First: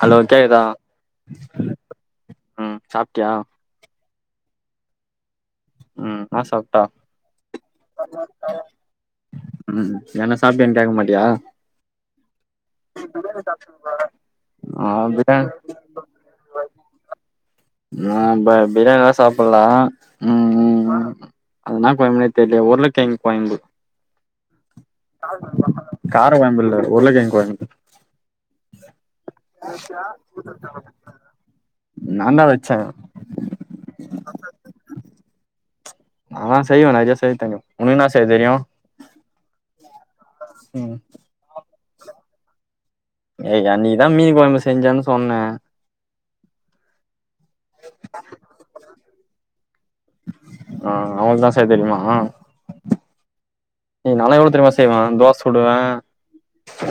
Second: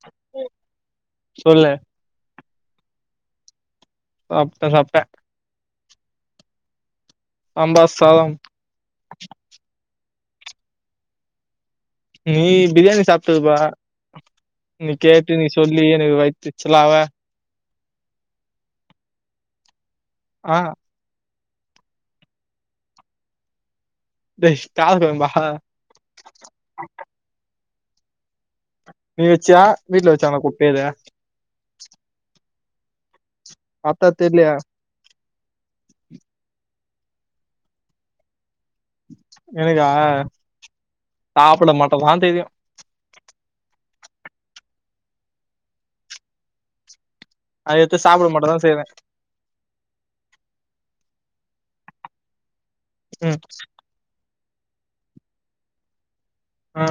hello கேக்குதா சொல்லு உஹம் சாப்புட்டியா சாப்ட்டே சாப்பிட்டே உம் ன்னா சாப்ட்டா சாம்பார் சாதம் ம் என்ன சாப்ட்டியான்கேக்க மாட்டியா நீ பிரியாணி சாப்பிட்டு இருப்ப ஆ நீ கேட்டு நீ பிரியாணி சொல்லி எனக்கு வயித்தெரிச்சலாவே நா பிரியாணி எல்லா சாப்பிடலா ஆ அது என்னா கொழம்புனே தெர்லயே உருளக்கிழங்கு கொய்ம்பு டேய் காது கோயம்பா கார குழம்பு இல்ல உருளக்கிழங்கு குழம்பு நீ வச்சியா வீட்ல வச்சாங்களா குப்பைல நான் தா வச்சே பாத்தா தெர்லயா ஆனா செய்வே நெறைய செய்ய தெரியு ஒனக் என்னா செய்ய தெரியும் எனக்கா ம் ப்ப வாந்த தெரியு தான் மீன் கொழம்பு செஞ்சன் சொன்னேன் அது எடுத்து சாப்பிட மட்டுதா செய்வே ஆ அவங்களுக்கு தா செய்ய தெரியுமா ம் ஏய் நாலா எவ்ளோ தெரியுமா செய்வே தோச சுடுவே ஆ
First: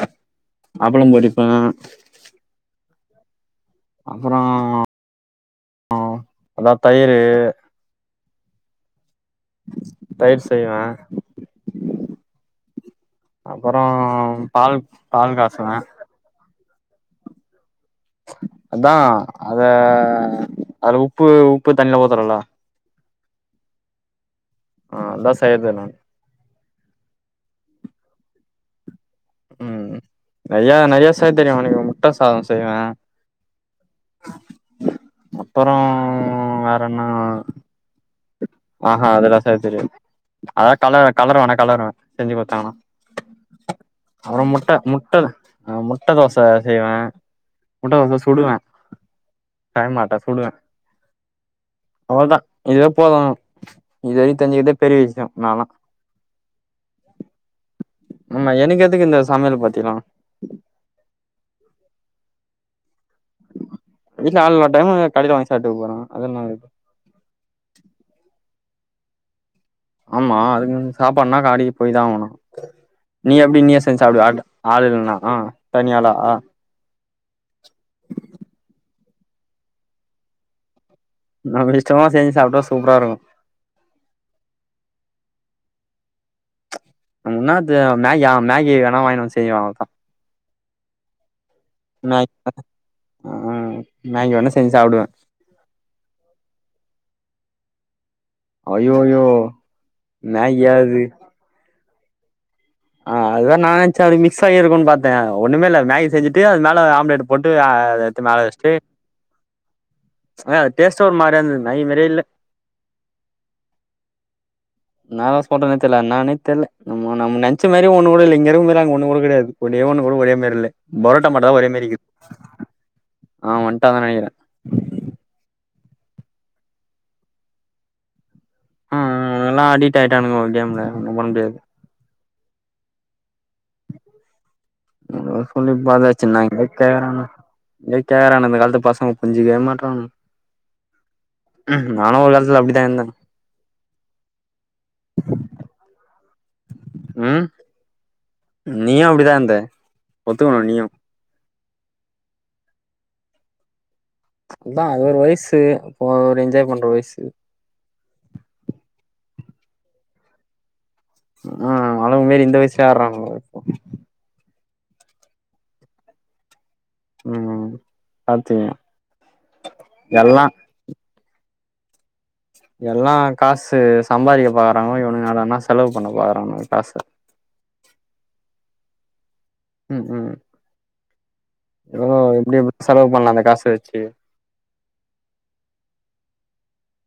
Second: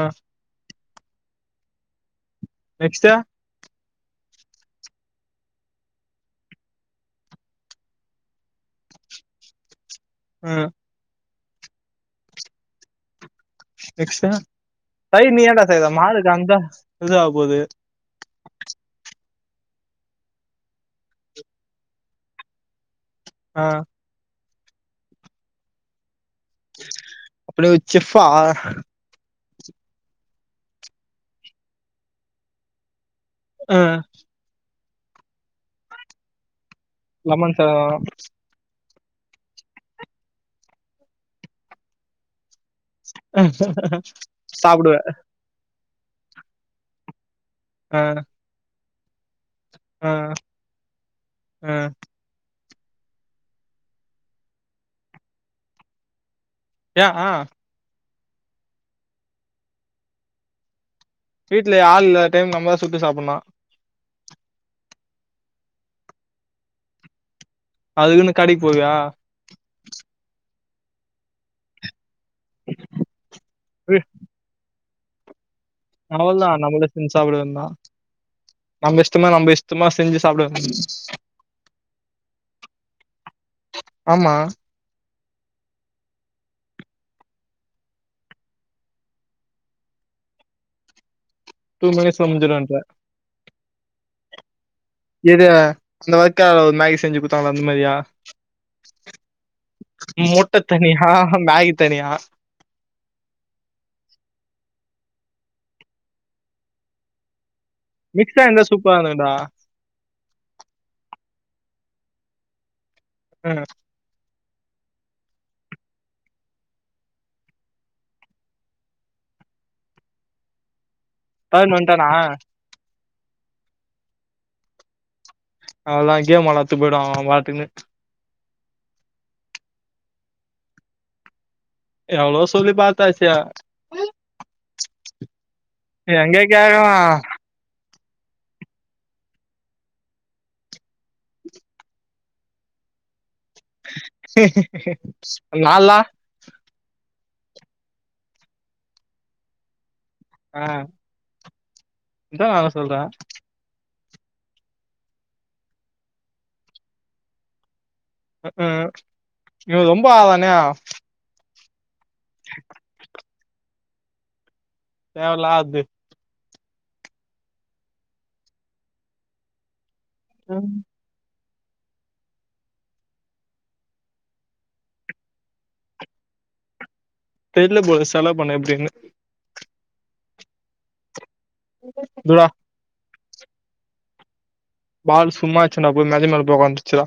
அப்பளம் பொறிப்பே நெக்ஸ்ட்டு அப்புறொ அதா தையிரு தயிர் செய்வே ம் அப்பறோ நெக்ஸ்ட்டு பால் தையிர் பால் நீ ஏன்டா காசுவே செய்ற மாடு தந்தா இது ஆகப்போது அதா அத அதுல உப்பு உப்பு தண்ணில ஊத்துரோல அ ஆ அதா செய்றது நான் அப்டி ஒரு செஃவ்வா ம் நெறைய நெறைய செய்ய தெரியு உனக்கு முட்ட சாத செய்வே ம் அப்பறம் லெமன் சாதம் ஆஹீ அதெல்லா செய்ய தெரியாது அதா கலருவே கலருவே வேணா கலருவே செஞ்சு குடுத்தாங்கனா அப்புறம் முட்ட சாப்டுவ முட்டது ஆ முட் முட்ட தோச செய்வே முட்ட ஆ தோச சுடுவே ஆ செய்மாட்டே சுடுவே ஆ அவ்ளதா இதுவே போது இது வரையு தெஞ்சுக்கதே பெரிய விஷய நாலா ஏ ஆ ஆமா எனக்கு எதுக்கு இந்த சமையல் பாத்திலா வீட்ல ஆள் இல்லாத டைம் நம்மதா சுட்டு சாப்பட்னு வீட்ல ஆள் இல்லா டைமு கடைல வாங்கி சாப்டுக போறோ அதுல என்னா இருக் இப்போ அதுகுனு கடைக் போவியா சாப்பாட்னா கடைகி போய்தா ஆவணு நீ எப்டி நீயே செஞ்சு சாப்டுவியா ஆ ஆளில்லனா அவ்ளோதா நம்ளோ செஞ்சு சாப்டவேன்தா நம்ப இஷ் சும்மா நம்ப இஷ்டமா செஞ்சு சாப்பட நம்ம இஷ்டமா செஞ்சு சாப்ட்டா சூப்ரா இருக்கு ஆமா என்னாது மேகியா மேகி வேணா வாய்ண்டு வந்து செய்வ அவ்ளோதா டூ மினிட்ஸ்ல மேக் முடிஞ்சிருன்ற [inaudible] ம் மேகி வேணா செ எது அந்த வெர்க்கா மேகி செஞ்சு குத்தாங்ளோ அந்த மாரியா ஐயோயோ முட்ட மேகியா அது தனியா மேகி தனியா தா ஒண்ணுமே இல்ல மேகி செஞ்சுட்டு அது மேல ஆம்லேட்ட போட் ஆ அத எடுத்து மிக்ஸா மேல இருந்தா வெச்சுட்டு சூப்பரா இருந்துக்குடா அ டேஸ்ட்டு ஒரு மார் அந்த மேகி மாரியே இல்ல ம் நாவாஸ் போட்டனே தெர்ல என்னானே தெர்ல நம்ம நம்ம நென் ச்சு மாரி ஒன்னுகூட இல்ல இங்க இருக்கு போதுலா எனக்கு ஒன்னுகூட கடயாது ஒன்னே ஒன்னுகூட ஒரே மாரி இல்ல பரோட்டா மாட்டுதா ஒரே தருண் மாரி வன்ட்டானா இக்குது ஆ வண்டாங்க நெனைகுறே அவ்ளதா கேம் வெளாட்த்துக் போய்டுவாங்க அவ்ங்க பாட்டுகுனு ம் ம் எல்லா அடிக்ட் ஆய்ட்டானுக ஒரு கேம்ல ஒன்னு பண்ண முடியாது எவ்ளவோ சொல்லி பாத்தாச்சு எவ்ளவோ சொல்லி பதாச்சுனா எங்க கேக்கறாங்க எங்க கேக்கறானுங்க இந்த காலத்து பசங்க புரிஞ்சுக்கவே மாட்றானுங்க நானு ஒரு காலத்துல அப்டிதா இருந்தே நால்லா ம் நீயு அப்டிதா இருந்த ஒத்துகணு நீயு அத்தா நானு சொல்றே அத்தா அது ஒரு வய்சு அப்போ அது ஒரு என்ஜாய் பண்ற வய்சு ம் ம் இவ ரொம்ப ஆவானா ஆ அவ்ளுங்க மாரி இந்த வய்ஸ்லயே ஆட்றாங்க இப்போ தேவல்லாது ம் பாத்துங்க எல்லா ம் எல்லா காசு சம்பாரிக்க பாக்கறாங்கோ இவனுங்க என்னடானா செலவு பண்ண பாக்குறானுங்க காச தெர்ல போல செலவு பண்ண எப்டினு ம் ம் எவ்ளோ இதுடா எப்டி எப்டி செலவு பண்ணலா அந்த காசவெச்சி பால் சும்மா அச்சன்டா போய் அதே மேல போய் ஒக்கந்துச்சுடா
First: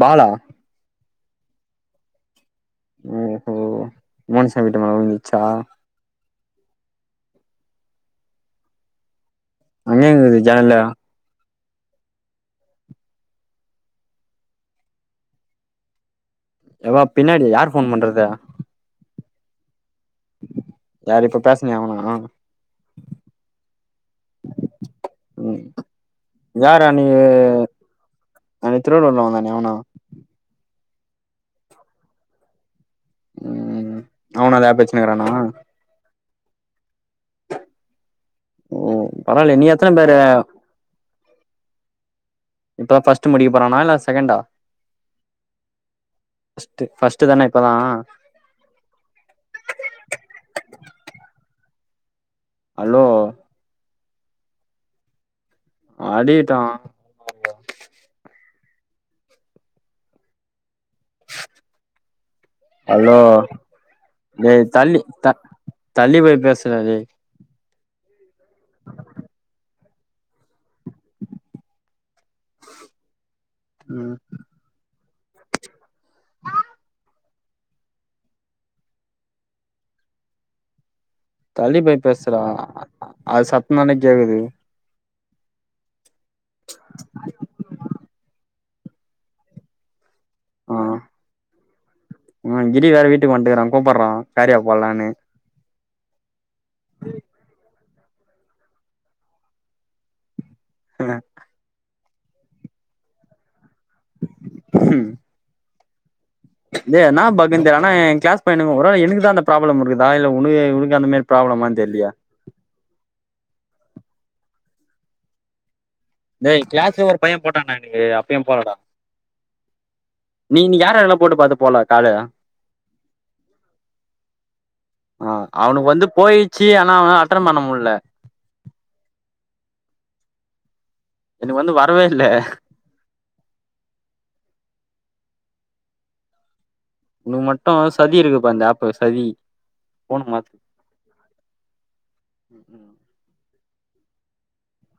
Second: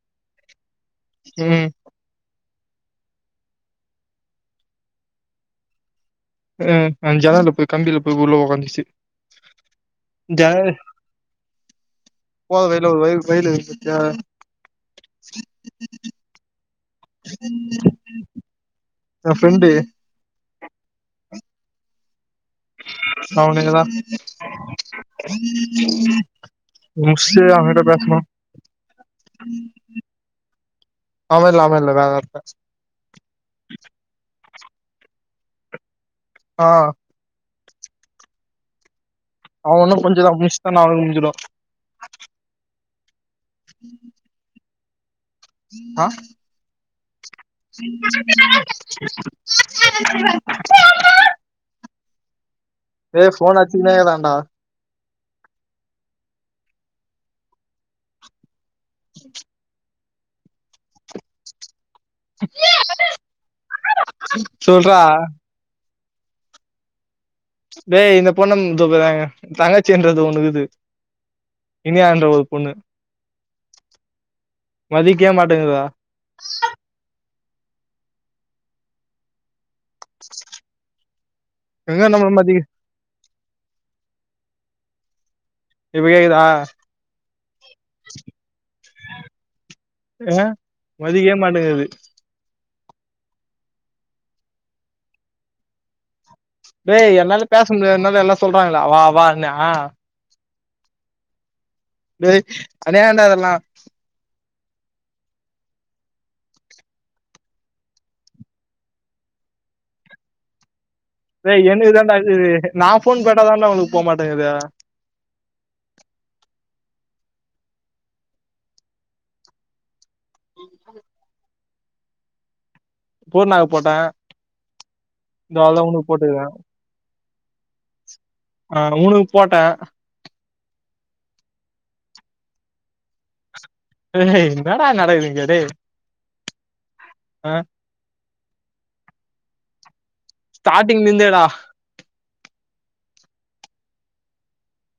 பாலா ம் ஓஹோ மோனிஷா வீட்டு மேல உழுந்துருச்சா ம் அந் ஜனல்ல போய் கம்பில போய் உள்ள உக்காந்துருச்சு அங்கேருந்தது ஜானல்ல போற வழில ஒரு வயல் வயல் இருக்கு பாத்தியா எப்பா பின்னாடி யார் போன் பண்றது எ ஃப்ரெண்டு யார் இப்ப பேசனயே அவனா அவனேதா ம் ஒமிஷோ யாரு இரி அவங்கிட்ட பேசணு [unintelligible] அவனா அவ இல்ல அவ இல்ல வேற ஒருத்த உம் அவனா எதா பேச்சனக்கிறானா ஆ ம் அவ ஒன்னு கொஞ்சதா [unintelligible] இப்ப ஃபஸ்ட்டு முடிக்க போறானா இல்ல செகண்டா ஆ ஃபர்ஸ்ட் ஃபர்ஸ்ட் தான இப்பதா ஹலோ ஏ ஃபோன் அச்சுகுனே இகான்டா அடிகிட்டு அலோ டேய் சொல்றா தள்ளி த தள்ளி போய் பேசுறா டேய் டேய் இந்தப் பொண்ணந் தொஃப தங்கச்சின்றது ஒன்னு இகுது இனியந் அ ஒரு பொண்ணு ம் மதிக்வே மாட்டேங்குதா தள்ளி போய் எங்க நம்மள பேசுறா மதிக்கு அது சத்ததான்டா கேக்குது இப்ப கேக்குதா அ ஆ மதிக்வே மாட்டேங்குது இடி வேற வீட்டுக்கு வன்ட்டுக்கறா கூப்பர்ற வேறையா போலானு பேய் என்னால பேச முடிய என்னால எல்லா சொல்றாங்களா வா வா ன்னா இல டேய் அனைய ஏண்ட இதெல்லா உம் டே என்னாப் பஃக்குன் தெர்ல ஆனா ஏங் கிளாஸ் பைய எனக் ஒரு வேள எனுகுதா அந்த ப்ராப்ளம் இருக்குதா இல்ல உனுகு உ ஏ எனகுதாண்டா இதுரு நா ஃபோன் போட்டாதான்டா உனுகு போமாட்டேங்குது டேய் கிளாஸ்ல ஒரு பைய போட்டான்டா எனகு அப்பியு போலடா நீ நீ யாரெல்லா போட்டு பாத்த போல காலு பூர்ணாக்கு போட்டே ஆ இதோ அவளதா அவுனுக்கு வந்து உனக்கு போட்டுக்குறே போயிச்சி ஆனா அவ அ ட்டன் பண்ண முல்ல ஆ உனுக் போட்டே எனகு வந்து வரவேல்ல டேய் இன்னாடா நடக்குது இங்க டேய் உனகு ஆ மட்டு சதி இருக்குப்பா இந்த ஏப்பு சதி ஃபோன மாத்து ஸ்டார்டிங் நிந்தேடா உம் உம்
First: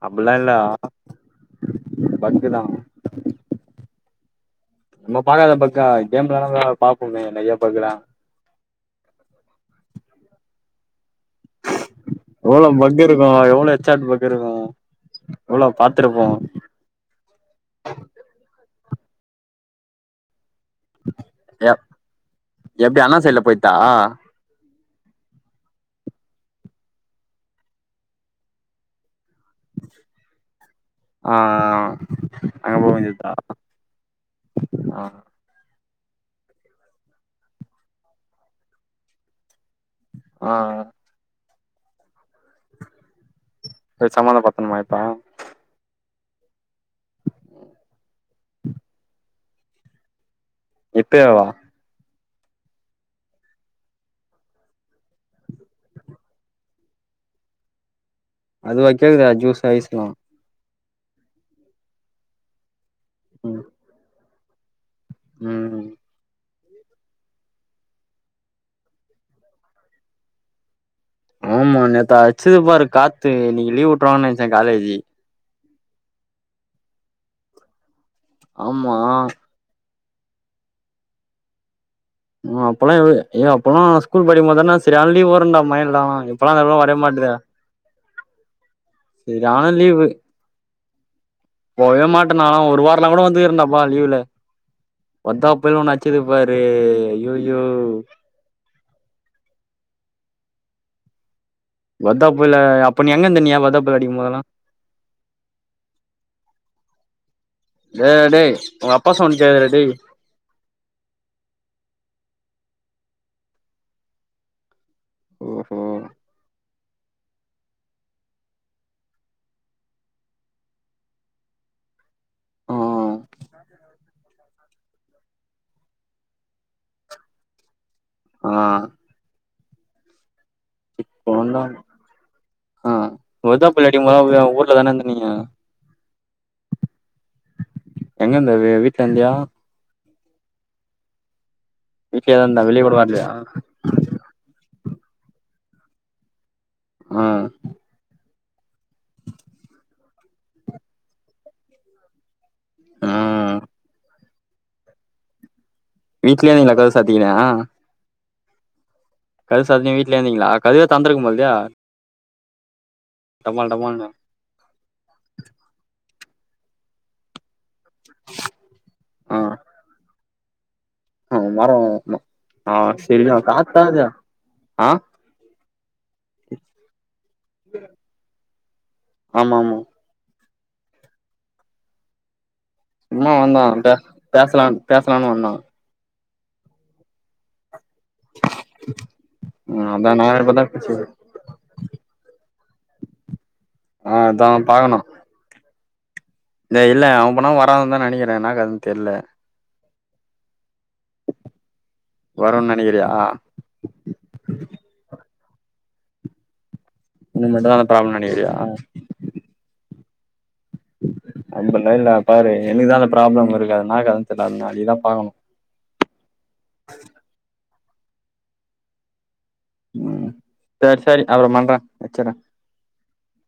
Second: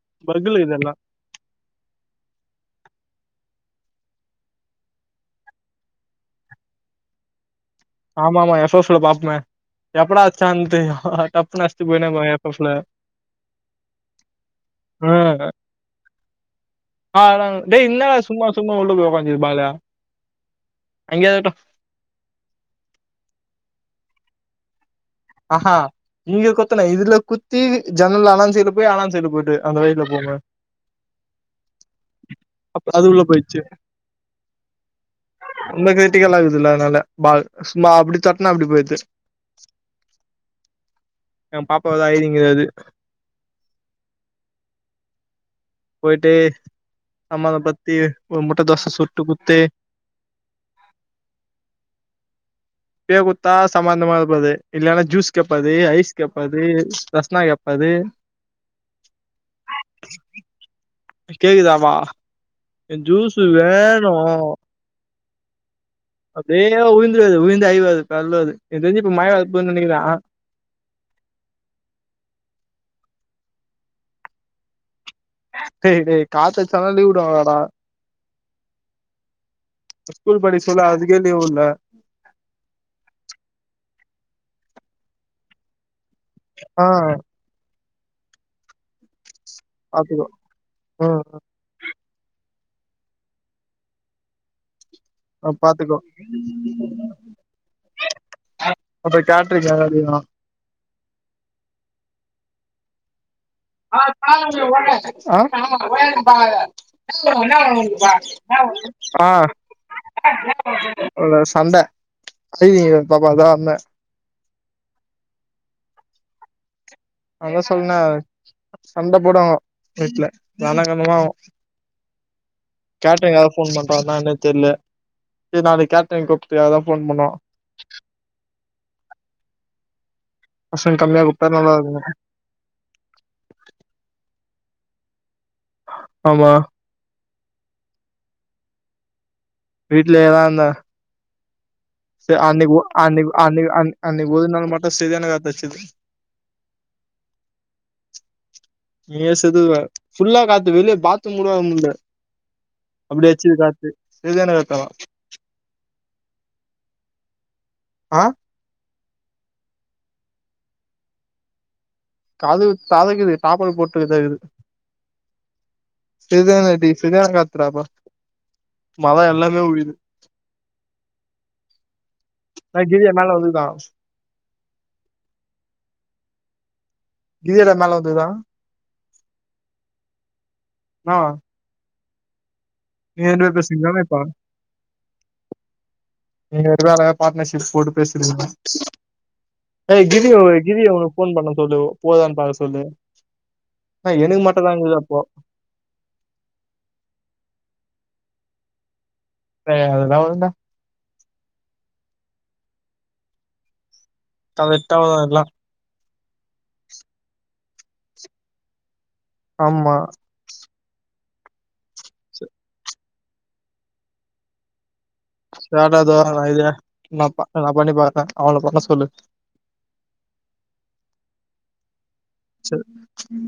அப்புஃல்லா இல்லா பக்குல இதெல்லா பஃக்குதா நம்ம பாக்காத பஃக்கா கேஃம் வெளாடப பாப்போமே நெயப் ஆமா மா ஏ ஷோஷுல பாப்பமே எப்படா அச்சான்ட்டு டப்புன்னு அடிச்சிட்டு போயினே இருப்பாங்க எஃப் எஃப் எவ்ளோ ல பஃக்கிருக்கு எவ்ளோ எச்சாட் பஃக்கிருக்கு எவ்ளோ பாத்துருப்போ ஆ ட டேய் என்னடா சும்மா சும் ம்மா உள்ள போய் உக்காந்திகு பாஃகலையா அங்கியே இகுட்டு எ எப்டி அண்ணாசைல்ல போயிட்டா ஆஹா இங்க குத்தன இதுல குத்தி ஜன்னல்ல அனான் சைட்ல போய் அனான் சைட்ல போய்ட் டு அந்த வயில்ல போங்க ஆ அங்க அப்ப போ அது உள்ள வேண்டியதா போயிட்ச்சு ஆ ரொம்ப கிரிட்டிக்கலா இக்குதுல அனால பால் சும்மா அப்டி தட்னா அப்டி போயிது ஆ அ எ பாப்பாவ தா ஐடிங் போய் சமாதானப்படுத்தனுமா இப்ப போய்ட்டு சமாதபத்தி ஒரு முட்ட தோச சுட்டு குத்து இப்பயாவா இப்பயே குத்தா சமாதானமாபது இல்லன்னா ஜூஸ் கேப்பா அது ஐஸ் கேப்பா அது ரஸ்னா கேப்பா அது அதுவா கேக்குது ஜூஸ் ஐஸ்லா கேக்குதாப்பா என் ஜூஸு ம் வேணு ம் அப்டே உழுந்துறாத உழுந்து அழுவாத கால்லது எனக் தெரிஞ்சு இப்ப மழ வரப்போத் நெனைக்கிற ஆ ஆமா நேத்து அச்சது பாரு காத்து இன்னைக்கு லீவ் விட்டுருவானென்ச்சே காலேஜி டேய் டேய் காத்தடிச்சால்லா லீவ் விடுவாங்களாடா ஆமா ஸ்கூல் படிஸ்சொல்ல அதுக்கே லீவ் உட்ல ஆ அப்பல்லா ஏய் அப்பல்லா ஸ்கூல் படிக்கும் போதுனா சரியான லீவ் வருண்டா மைழ்ல்லா இப்பெல்லா இந்த பக்கோ ஆ வரே மாட்ற செரியான லீவு பாத்துக்கோ போவே மாட்ட நாலா ஒரு வாரலா கூட வந்து இருந்தப்பா லீவுல ம் வந்தாப்பையு பாத்துக்கோ ஒன்னச்சது பாரு ஐய்யய்யோ அப்ப கேட்ருக்க ஏதாதுன்னா வத்தா போல அப்ப நீ எங்கந்த நீயி டேய் டேய் ஆ உங்க அப்பா சொன்னுச்சாரா டேய் இல்ல சண்ட அயி பாப்பாதா அண்ண ஓஹோ அங்க சொன்ன சண்ட போடுவாங்கோ வீட்ல ரனகணமாவு ஆ கேட்ரிங் யாராது ஃபோன் பண்றா என்னன்னே தெர்ல டேய் நாளைக் கேட்ரிங் கூப்ட்டதுக்கா ஃபோன் பண்ணோ ஆ பசங்க கம்மியா இப்போ கூப்ட்டா நல்லா வந்தாங்க இருக்கு ஆ இவ [unintelligible] ஊர்ல தான இருந்தா நீயு ஆமா எங்க இருந்த வே வீட்டாண்டையா வீட்லேயேதா இருந்த செரி வீட்லயேதா இருந்தா அன்னிக்கு ஒ வெளிய கூட வரலையா அன்னிக்கு அன் அன்க்கு ஒரு நாள் மட்டு செரியான காத்தடிச்சுது ஆ நீயே செத்ருவ ஃபுல்லா காத்து வெளிய பாத்ரூம் கூடோ வர முல்ல ஆ அப்டியச்சுது காத்து சரியான காத்தனா வீட்லயே நீ கதவு சாத்திக்கினியா ஆ கதவு சாத்தினு வீட்லே இருந்தீங்களா கதவே தொறந்திருக்கு போலல்லியா கதவு ததக்குது தாப்பாள் போட்டுது ததக்குது பெரிதான [unintelligible] செரியான காத்துறாப்பா மரோ ஆ எல்லாமே உழுது ஆ மரோ அமா ஆ கிரியா செரிதா மேல வந்துதா காத்தா அது ஆ [unintelligible] மேல வந்துதா ஆமா ஆமா அனா சும்மா வந்தா அவன்ட்ட இப்ப பேசலா பேசலானு வந்தா நீங்க ரெண்டு பேரு அழகா பார்ட்னர்ஷிப் போட்டு பெசுரதில்லா ம் ஏய் அதா நா கிரிய ஒரு இப்பதா கிரிய பேசி ஒரு ஃபோன் பண்ண சொல்லு போதான்னு பாத்து சொல்லு ஆ எனக்கு மட்டுதாங்கது அப்போ த இல்ல அவன் பன்னா வராது தா நெனைக்கிற என்னா கதனு தெரியல ஏய் அதெல்லா வருன்டா வருனு நெனக்கிறியா கரெக்டா வரு அதெல்லா இனிமேதா ப்ராபளம் நெனக்கிறியா ஆமா அப்பல்லா இல்ல பாரு எனக்குதா அந்த ப்ராப்ளம் இருக்காது என்னா கத தெரியது நாலைகுதா [unintelligible] இத நா நா பண்ணி பாக்கற அவள பண்ண சொல்லு உம் சேர் சேரி அப்றோ பண்ர செர் செர்